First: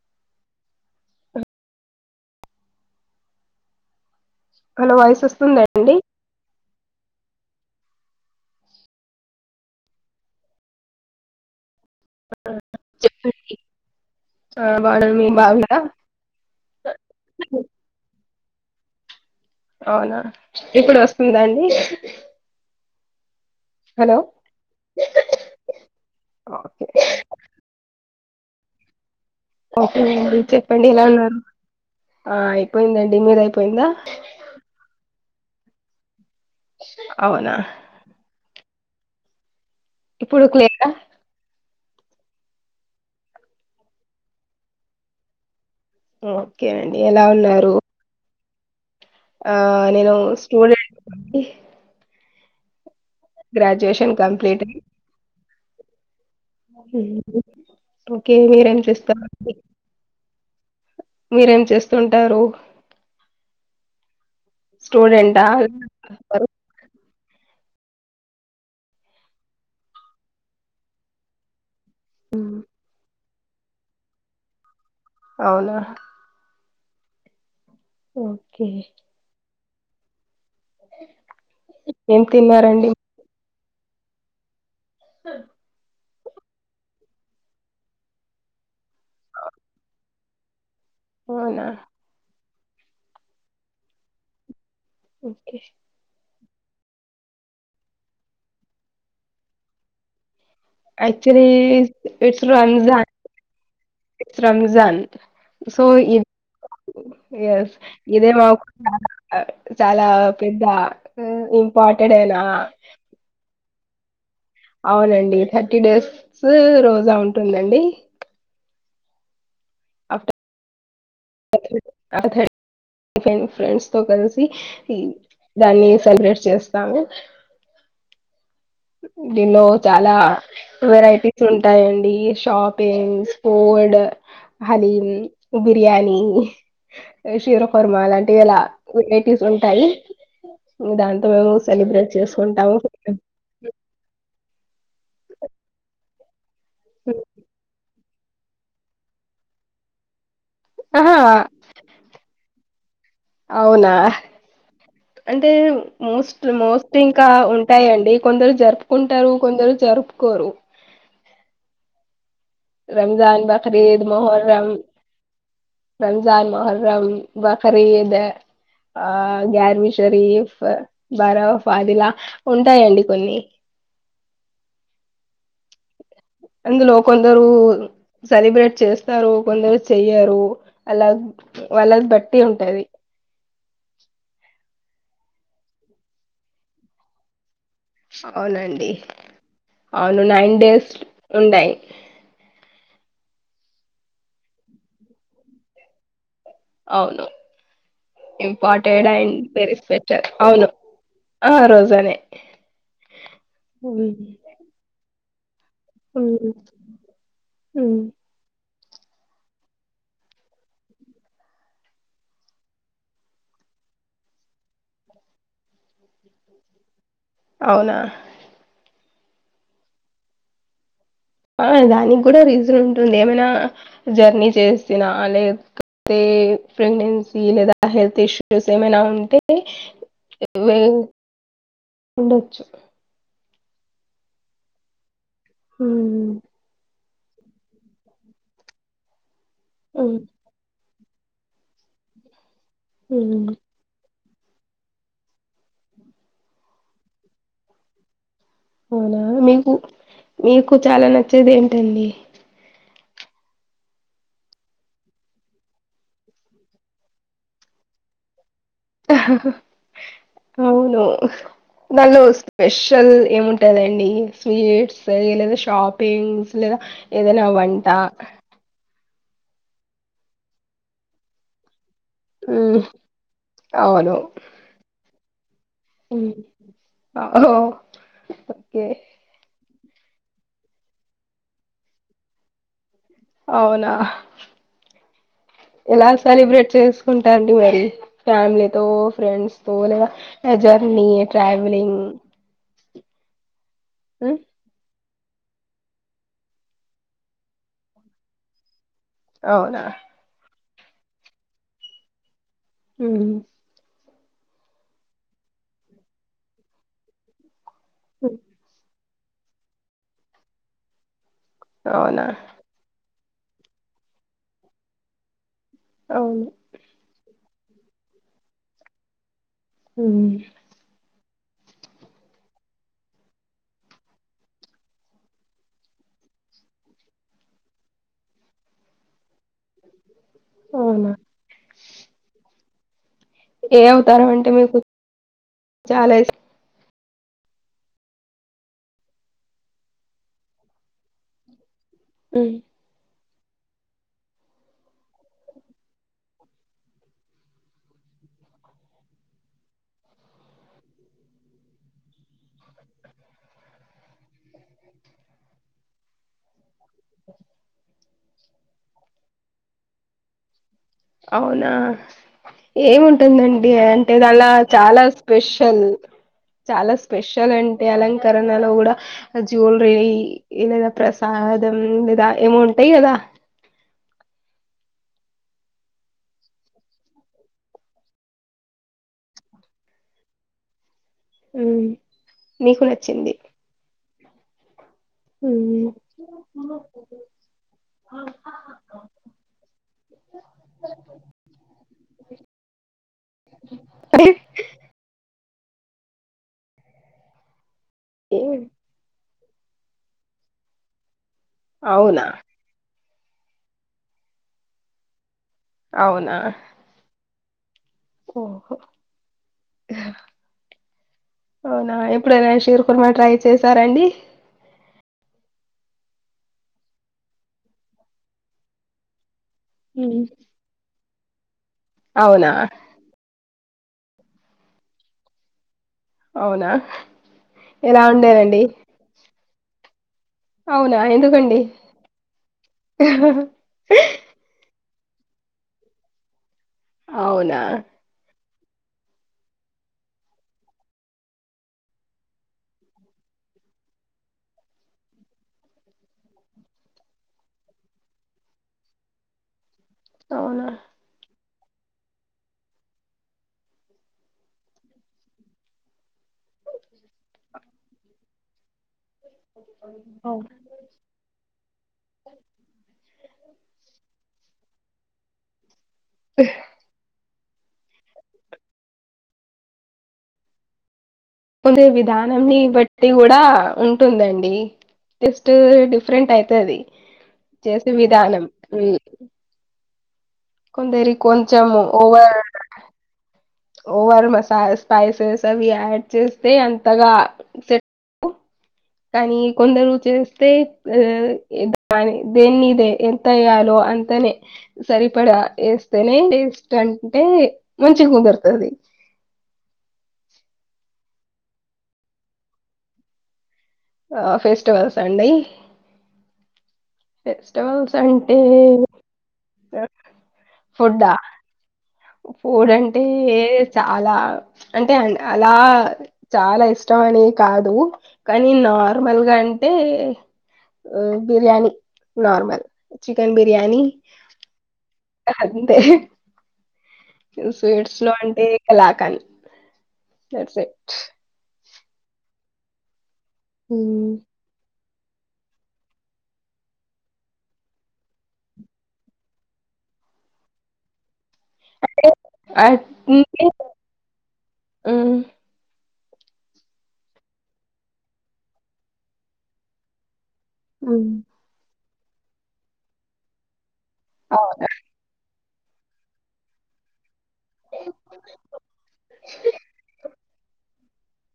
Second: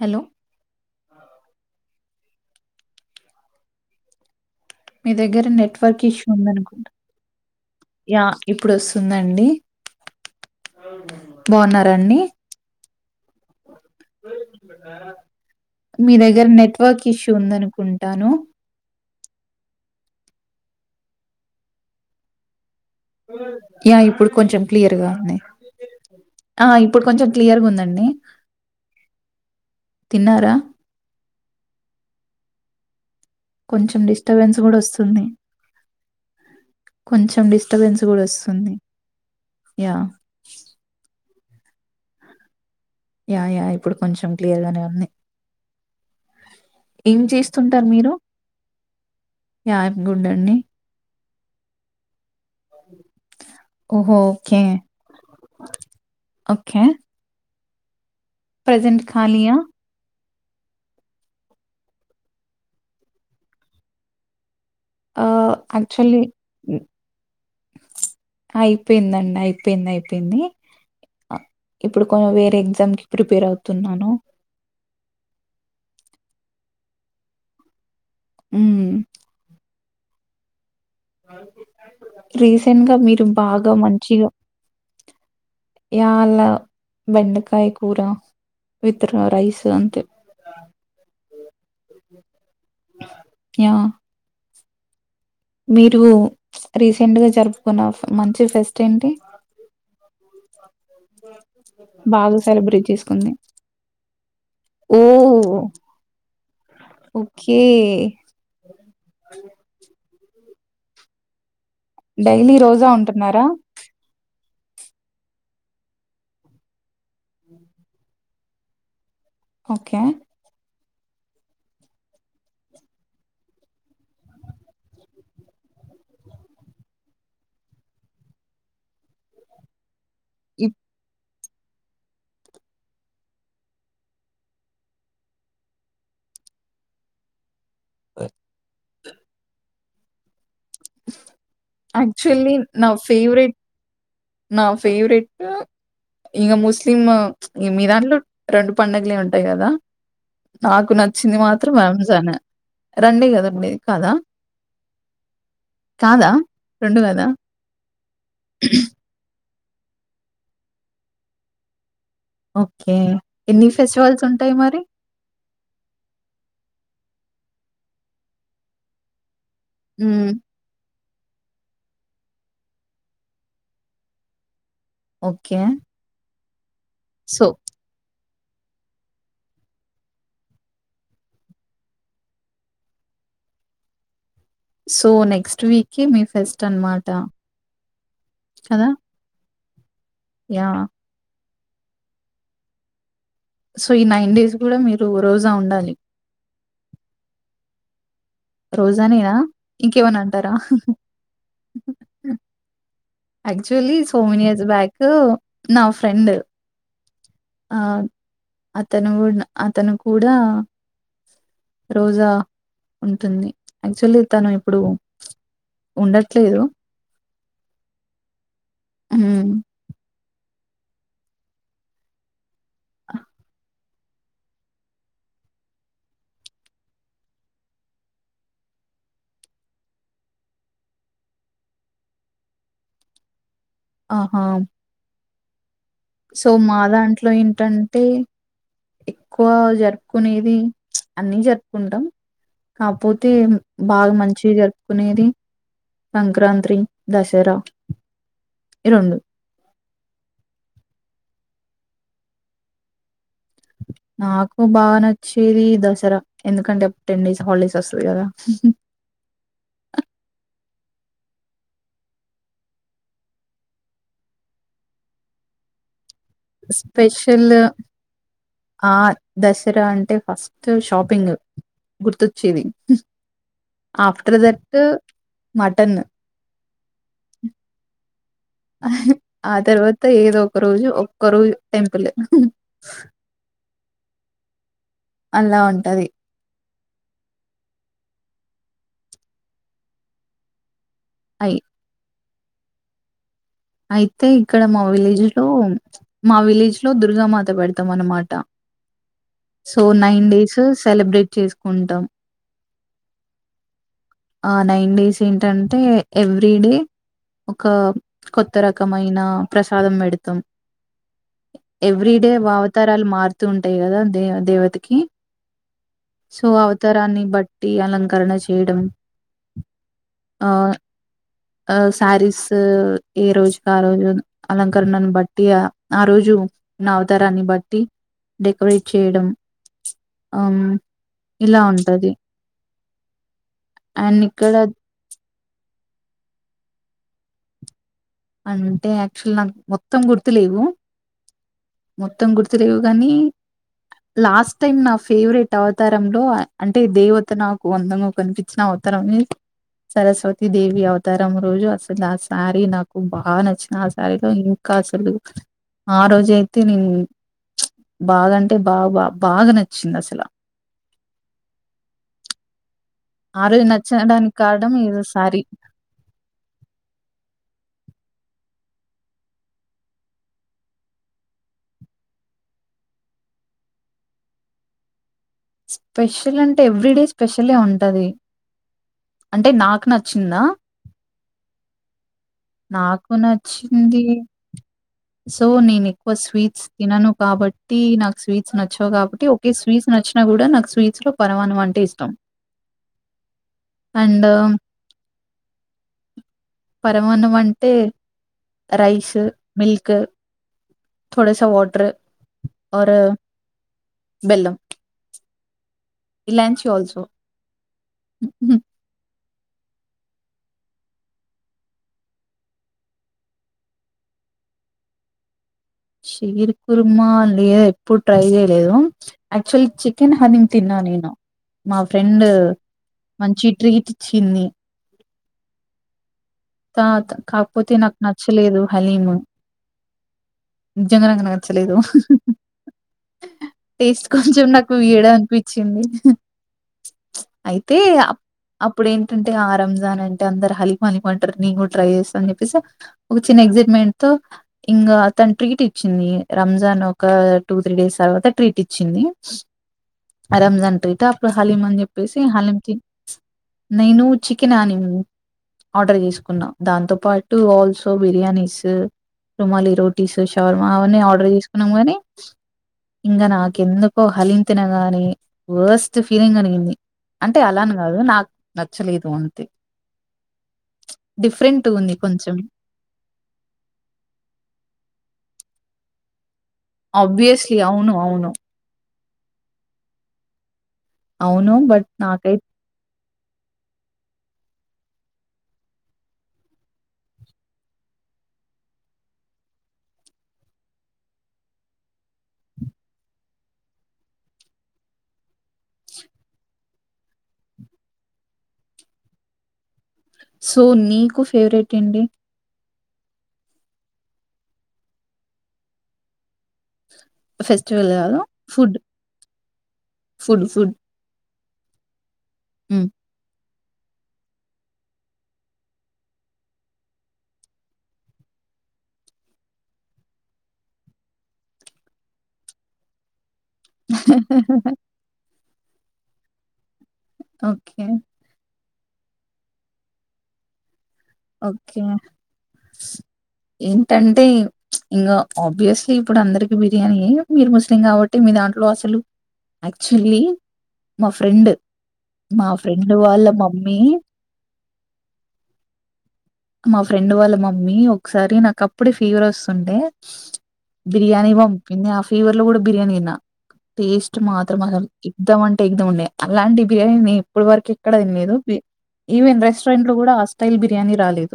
Hello hello మీ voice దగ్గర వస్తుందా అండి నెట్వర్క్ ఇష్యూ ఉందనుకుంటా యా ఇప్పుడు వస్తుందండి బాగున్నారు దాన్ని చెప్పండి మీ దగ్గర నెట్వర్క్ ఇష్యూ ఉంది అనుకుంటాను అవునా ఇప్పుడు వస్తుందా అండి యా హలో ఇప్పుడు కొంచెం క్లియర్ గా ఉంది ఆ ఓకే ఇప్పుడు కొంచెం క్లియర్గా ఉందండి ఓకే అండి తిన్నారా చెప్పండి ఎలా ఉన్నారు అయి పోయిందండి కొంచెం డిస్టర్బెన్స్ కూడా వస్తుంది కొంచెం అవునా డిస్టర్బెన్స్ కూడా వస్తుంది యా ఇప్పుడు క్లియరా యా యా ఇప్పుడు కొంచెం క్లియర్గానే ఉంది ఓకేనండి ఏం ఎలా ఉన్నారు చేస్తుంటారు మీరు ఆ యా ఐమ్ నేను గుడ్ అండి స్టూడెంట్ ఓహో గ్రాజ్యుయషన్ ఓకే కంప్లీట్ ఓకే ఉ ఓకే మీరేం ప్రజెంట్ చేస్తారండి ఖాళీయా మీరేం చేస్తుంటారు స్టూడెంట్ ఆ యాక్చువల్లీ అయిపోయిందండి అయిపోయింది అయిపోయింది ఇప్పుడు కొ వేర మ్మ్. ఎగ్జామ్ కి ప్రిపేర్ అవుతున్నాను అవున ఓకే మ్మ్ ఏం రీసెంట్ తిన్నారండి గా మీరు బాగా గ మంచిగా యాల బెండకాయ కూర విత్ర రైస్ అంతె అవునా యా ఓకే మీరు ప్చ్ రీసెంట్ గా జరుపుకున్న మంచి ఫెస్ట్ ఏంటి అక్చులీ బాగా ఇట్స్ సెలబ్రేట్ రంజాన్ చేసుకుంది రంజాన్ ఓ సో ఇ ఓకే ఎస్ ఇదే మాకు చ చాలా పెదా డైలీ రోజా ఉంటున్నారా అవునండి థర్టీ డేస్ రోజా ఉంటుందండి ఓకే ర్ ఆ ఫ్రెండ్స్ తో కలిసి దాన్ని సెలబ్రేట్ చేస్తాము డినో చాలా వెరైటీ ఉంటాయండి షాపింగ్ ఫూడ్ హలీం బిర్యానీ షీర ఫర్ మాలాంటి ఎలా ఉ కైటీస్ ఉంటాయి ను దాంతో మేము సెలబ్రేట్ యాక్చువల్లీ చేసుకుంటాము నా ఫేవరెట్ నా ఫేవరెటు ఇంగ ముస్లిం ఈ మీదాంట్లో రొండు పడుగలే ఉంటాయి కదా నాకు ఆహా నచ్చింది మాత్రం రంజాన్ రెండే కదా ఉండేది అవునా కాదా అంటే కాదా మోస్ట్ మోస్ట్ రెండు కదా ఇంకా ఉంటాయండి కొందరు జరుపుకుంటారు కొందరు జరుపుకోరు ఓకే రంజాన్ ఎన్ని బకరీద్ ఫెస్టివల్స్ ఉంటాయి మొహర్రం మరి రంజాన్ మొహర్రమ్ బకరదా ఆ గర్వీ హ్మ్. శరీఫ బరోవ ఫదిలా ఉంటాయండి కొన్ని ఓకే అందులో కొందరూ సో సెలబ్రేట్ చేస్తారు కొందరు చెయ్యరు అలా వాళ్ళది బట్టి ఉంటది సో నెక్స్ట్ వీకీ మీ ఫెస్ట్ అనమాట అవునండి అవును నైన్ యాహ్! డేస్ ఉంటాయి సో ఈ నైన్ డేస్ కూడా మీరు రోజా ఉండాలి అవును ఇంపార్టెడ్ రోజానేేనా అండ్ వెరీ ఇంకేమన్న స్పెషల్ అంటారా అవును ఆ రోజనే actually um, so many years back నా ఫ్రెండ్ ఉమ్, ఆ ఉమ్. అతను కు అతను కూడా రోజా ఉంటుంది యాక్చువల్లీ తను ఇప్పుడు ఉండట్లేదు అవునా ఉమ్ ఆ దాని కూడా రీజఅన్ ఉంటుంది ఏమైనా జర్నీ చేసినా లేకపోతే ప్రెగ్నెన్సీ లేదా హెల్త్ ఇష్యూస్ ఏమైనా ఉంటే వే ఉండచ్చు ఆహా ఉమ్, సో మాదా అన్ట్ ట్లో ఏంటంటే ఎక్కువ ఉమ్, జరుపుకునేది అన్నీ జరుపుకుంటాం కాకపోతే ఉమ్. బాగా మం మంచి జరుపుకునేది సంక్రాంత్రి దసరా ఈ అవునా మీకు మీకు చాలా నచ్చేది ఏంటండి నాకు బాగ నచ్చేది దసరా ఎందుకంటే అప్పుడు టెన్ డేస్ హాలిడేస్ వస్సది కదా హా హా అవును దాన్లో స్పెషల్ ఏముంటాందండి స్వీట్స్ లే లేదా షాప్ పెంగ్స్ లేదా ఏదనా స్పెషల్ వన్టా ఆ దసరా అంటే ఫస్ట్ షాపింగ్ గుర్తొచ్చేది హ్మ్. అవును. ఆఫ్టర్ దట్ మటన్ ఆ ఓ ఆ తర్వా త ఏదో ఒక రోజు ఒక్క రోజు టెంపులే అవునా అలా ఉంటది ఎలా సెలిబ్రేట్ చేస్ చేసుకుంటాం రండి మరి ఫ్యామిలీతో ఫ్రెండ్స్ తో లేద జ ర్నీ అయి ట్రావెలింగ్ అయితే హ్మ్. ఇక్కడ మా విలేజ్ లో మా విలేజ్ లో దుర్గామాత పెడతాం అన్నమాట అవునా? సో నైన్ డేసస్ సెలబ్రేట్ చేసుకుంటాం ఉ ఆ నైన్ డేస్ ఏంటంటే ఎవ్రీ డే ఒక హ్మ్. కొత్త రకం అయినా ప్రసాదం పెడతాం ఎవ్రీ అవునా? డే వావతారాలు మారు తూ ఉంటాయి కదా దేవ దేవతకి సో అవును. అవతారన్ని బట్ ట్టి అలంకరణ చేయడం ఉ ఆ ఆ సారిస్ ఏ రోజుకి ఆ రోజు అలంకరణను బట్టి ఆ ఆ రోజు ఉ న్న అవతారాన్ని బట్టి డెకరేట్ చేయడం ఆమ్ అవునా? ఇలా ఉంటది ఏ అండ్ అవుతారం అంటే ఇక్కడ మీకు చాలా ఇస్ అంటే యాక్చువల్ నాకు మొత్తం గుర్తు లేవు మొత్తం హ్మ్. గుర్తులేవు గానీ లాస్ట్ టైమ్ నా ఫేవరెట్ అవతారంలో అంటే దేవత నాకు అందంగా కనిపించిన అవతారంని సరస్వతి దేవి అవతారం రోజు అసలు ఆ సారి నాకు నాకు బాగా నచ్చింది ఆ సారిలో ఇంకా అసలు ఆ రోజు అయితే నేను బాగాంటే బా బా బాగా నచ్చింది అసల అవునా ఆ రోజు ఏముంటుందండి అంటే నచ్చడానికి దాండ్ల కారణం ఏదో చాలా సారీ. స్పెషల్ చాలా స్పెషల్ అం అలంకరణలో కూడా జ్యువలరీ లేదా ప్రసాదం లేదా ఏమో ఉంటాయి కదా స్పెషల్ అంటే ఎవ్రీ డే స్పెషలే ఉంటది అంటే నాకు నచ్చిందా ఊ నాకు నచ్చింది సో నేను ఉమ్, ఎక్కువ స్వీట్స్ తినను కాబట్టి నాకు స్వీట్స్ నచ్చవు కాబట్టి ఒకే స్వీట్స్ నచ్చినా కూడా నాకు స్వీట్స్ లో పరవాన్నము అంటే ఇష్టం అండు పరమాన్నం అంటే రైసు మిల్క్ తోడాస వాటర్ అవునా ఆర్ బెల్లం అవునా ఇలాంచి ఆల్సో హుహు. ఓహో అవునా ఎప్పుడైనా షీరు కుర్మా ట్రై చేశారండి షీర్ కుర్మా లే ఎప్పుడు ట్రై చేయలేదు ఆక్చులీ చికెన్ హలీమ్ తిన్నా నేను మా ఫ్రెండ్ అవునా మంచి ట్రీట్ చిన్ని అవునా తాత్ కాకపోతే నాకు ఎలా ఉండేనండి నచ్చలేదు హలీము అవునా నిజంగా నాకు ఎందుకండి నచ్చలేదు టేస్ట్ కొంచెం నాక్ కు ఈడ అన్పిచ్చింది అవునా అయితే అప్పుడు ఏంటంటే ఆ రంజాన్ అంటే అందరు హలిం అని వంటరు నేను కూడా ట్రై చేస్తా అని చెప్పేసి ఒక చిన్న ఎగ్జైట్మెంట్ తో ఇంగా తను ట్రీట్ ఇచ్చింది రంజాన్ ఒక టూ త్రీ డేస్ తర్వాత ట్రీట్ ఇచ్చింది ఆ అవునా రంజాన్ ట్రీటు అప్పుడ హలీం అని చెప్పేసి హలీం తి నేను చికెనాని ఆర్డర్ చేసుకున్నా దాంతో పాటు ఆల్సో బిర్యానీస్ రుమాలి రోటీస్ అవును. షవర్మా అవన్నీ ఆర్డర్ చేసుకున్నాం గానీ ఇంగ నాకెందుకో హలీం తిన గాని వోస్ త్ ఫీలింగ్ అనిగింది అంటే అలా అని కాదు నాకు నచ్చలేదు అంతే డిఫరెంట్ కొనే ఉంది కొంచెం విధానం ని బట్టి గూడా ఉంటుందండి టెస్ట్ డిఫరెంట్ ఐ వది ఆబ్వియస్లీ చేసే అవును అవును విధానం కొందరి అవును కొంచెం బట్ వ నాకైతే ఓవర్ మసాలా స్పైసెస్ అవి యాడ్ చేస్తే అంతగాట్ కానీ కొందరు చేస్తే దేన్నిద ఎంత వే్యాలో అంతనే సరిపడా వేస్తేనే టేస్ అంటే మంచి కుదరుంది అది సో నీకు ఫేవరెట్ అండి ఆ ఫేస్టువల్స్ అండి ఫెస్టివల్ ఫెస్టివల్స్ కాదు అంటే ఫుడ్ ఫుడ్ ఆ ఫూర్ అంటే ఏర్ చాలా అంటే అలా చాలా ఇష్టం అనే కాదు కానీ నార్మల్ గా అంటే బిర్యానీ నార్మల్ చికన్ బిర్యానీ అంతే ఓకే స్వీట్స్ లో అంటే ఎలాఖని ఓకే హ్మ్. ఏంటంటే ఇంకా ఆబ్వియస్లీ ఇప్పుడు అందరికి బిర్యానీ మీరు ముస్లిం కాబట్టి మీ దాంట్లో అసలు యాక్చువల్లీ మా ఫ్రెండ్ మా ఫ్రెండ్ వాళ్ళ మమ్మీ హ్మ్. మా ఫ్రెండ్ వాళ్ళ మమ్మీ ఒకసారి నాక అప్పుడే ఫీవర్ వస్తుండే హ్మ్. బిర్యానీ వం ఆ ఫీవర్ల కూడా బిర్యానీ తిన్నా టేస్ట్ మాత్రం అవునా! అ ఎద్దామంటే ఎగద ఉండే అలాంటి బిర్యానీ ఇప్పుడు వరకి ఎక్కడే కద మీరు ఈవెన్ రెస్టారెంట్ లో కూడా ఆ స్టైల్ బిర్యా బిర్యానీ రాలేదు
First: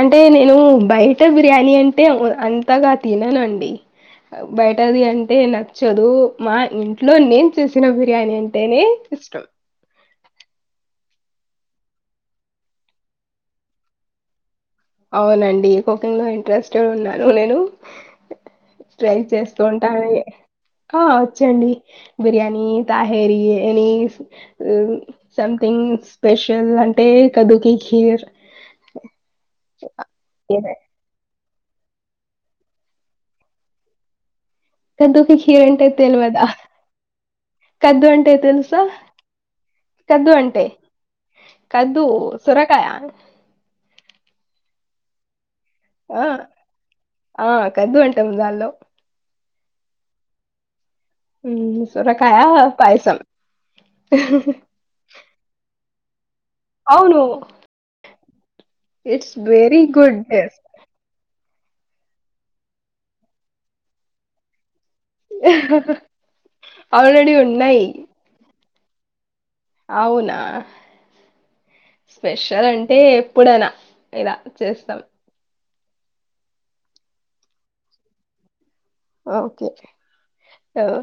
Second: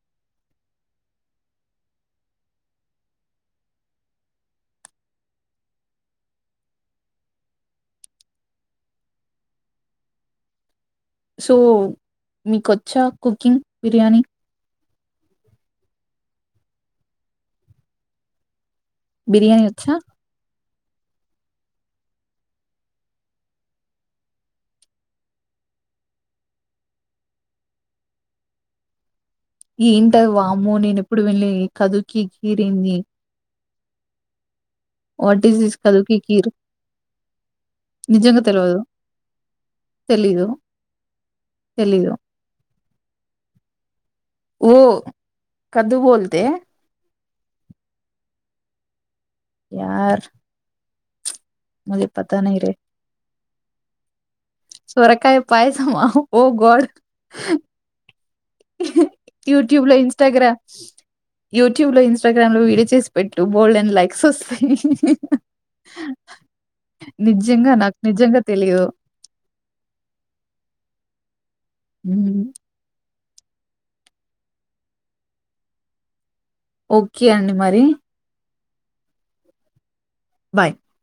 అంటే నేను బయట బిర్యానీ అంటే అంతగా తినను అండి బయటది అంటే నచ్చదు మా ఇంట్లో నేను చేసిన బిర్యానీ అంటేనే ఇష్టం సో మీకుొచ్చా కుకింగ్ బిర్యానీ అవునండి కుకింగ్ లో ఇంట్రెస్టెడ్ ఉన్నాను నేను ట్రై చేస్తూ బిర్యానీ వచ్చా? ఉంటానండి ఆ వచ్చేండి biryani tahari any something special అంటే కదుకి ఖీర్ ఏంటది వాము నేను ఎప్పుడు వెళ్ళి ళు కదుకి గీరింది కద్దుకి ఈస్ కీర దిస్ అంటే కదుకి తెలివదా కీర్ కద్దు అంటే నిజంగా తెల్వదు తెలుసా కద్దు తెలీదు అంటే కద్దు తెలీదు సురకాయా ఓ కద్దు బోల్తే ఆ కద్దు అంటాము దాన్లో యార్ ముజే పతా సోరకాయా నహీ రే పయసం సొరకాయ పాయసం అ ఓ గడ్ అవును. ఇట్స్ వెరీ గుడ్ స్ యూట్యూబ్ లో ఇన్స్టాగ్రామ్ లో వీడియో చేసి పెట్టు బోల్డ్ అండ్ లైక్స్ వస్తాయి అనడి నిజంగా ఉన్నాయి నాకు నిజంగా తెలియదు అవునా స్పెషల్ అంటే ఎప్పుడైనా ఇలా చేస్తాం ఓకే అండి మరి ఓకే బాయ్ అవు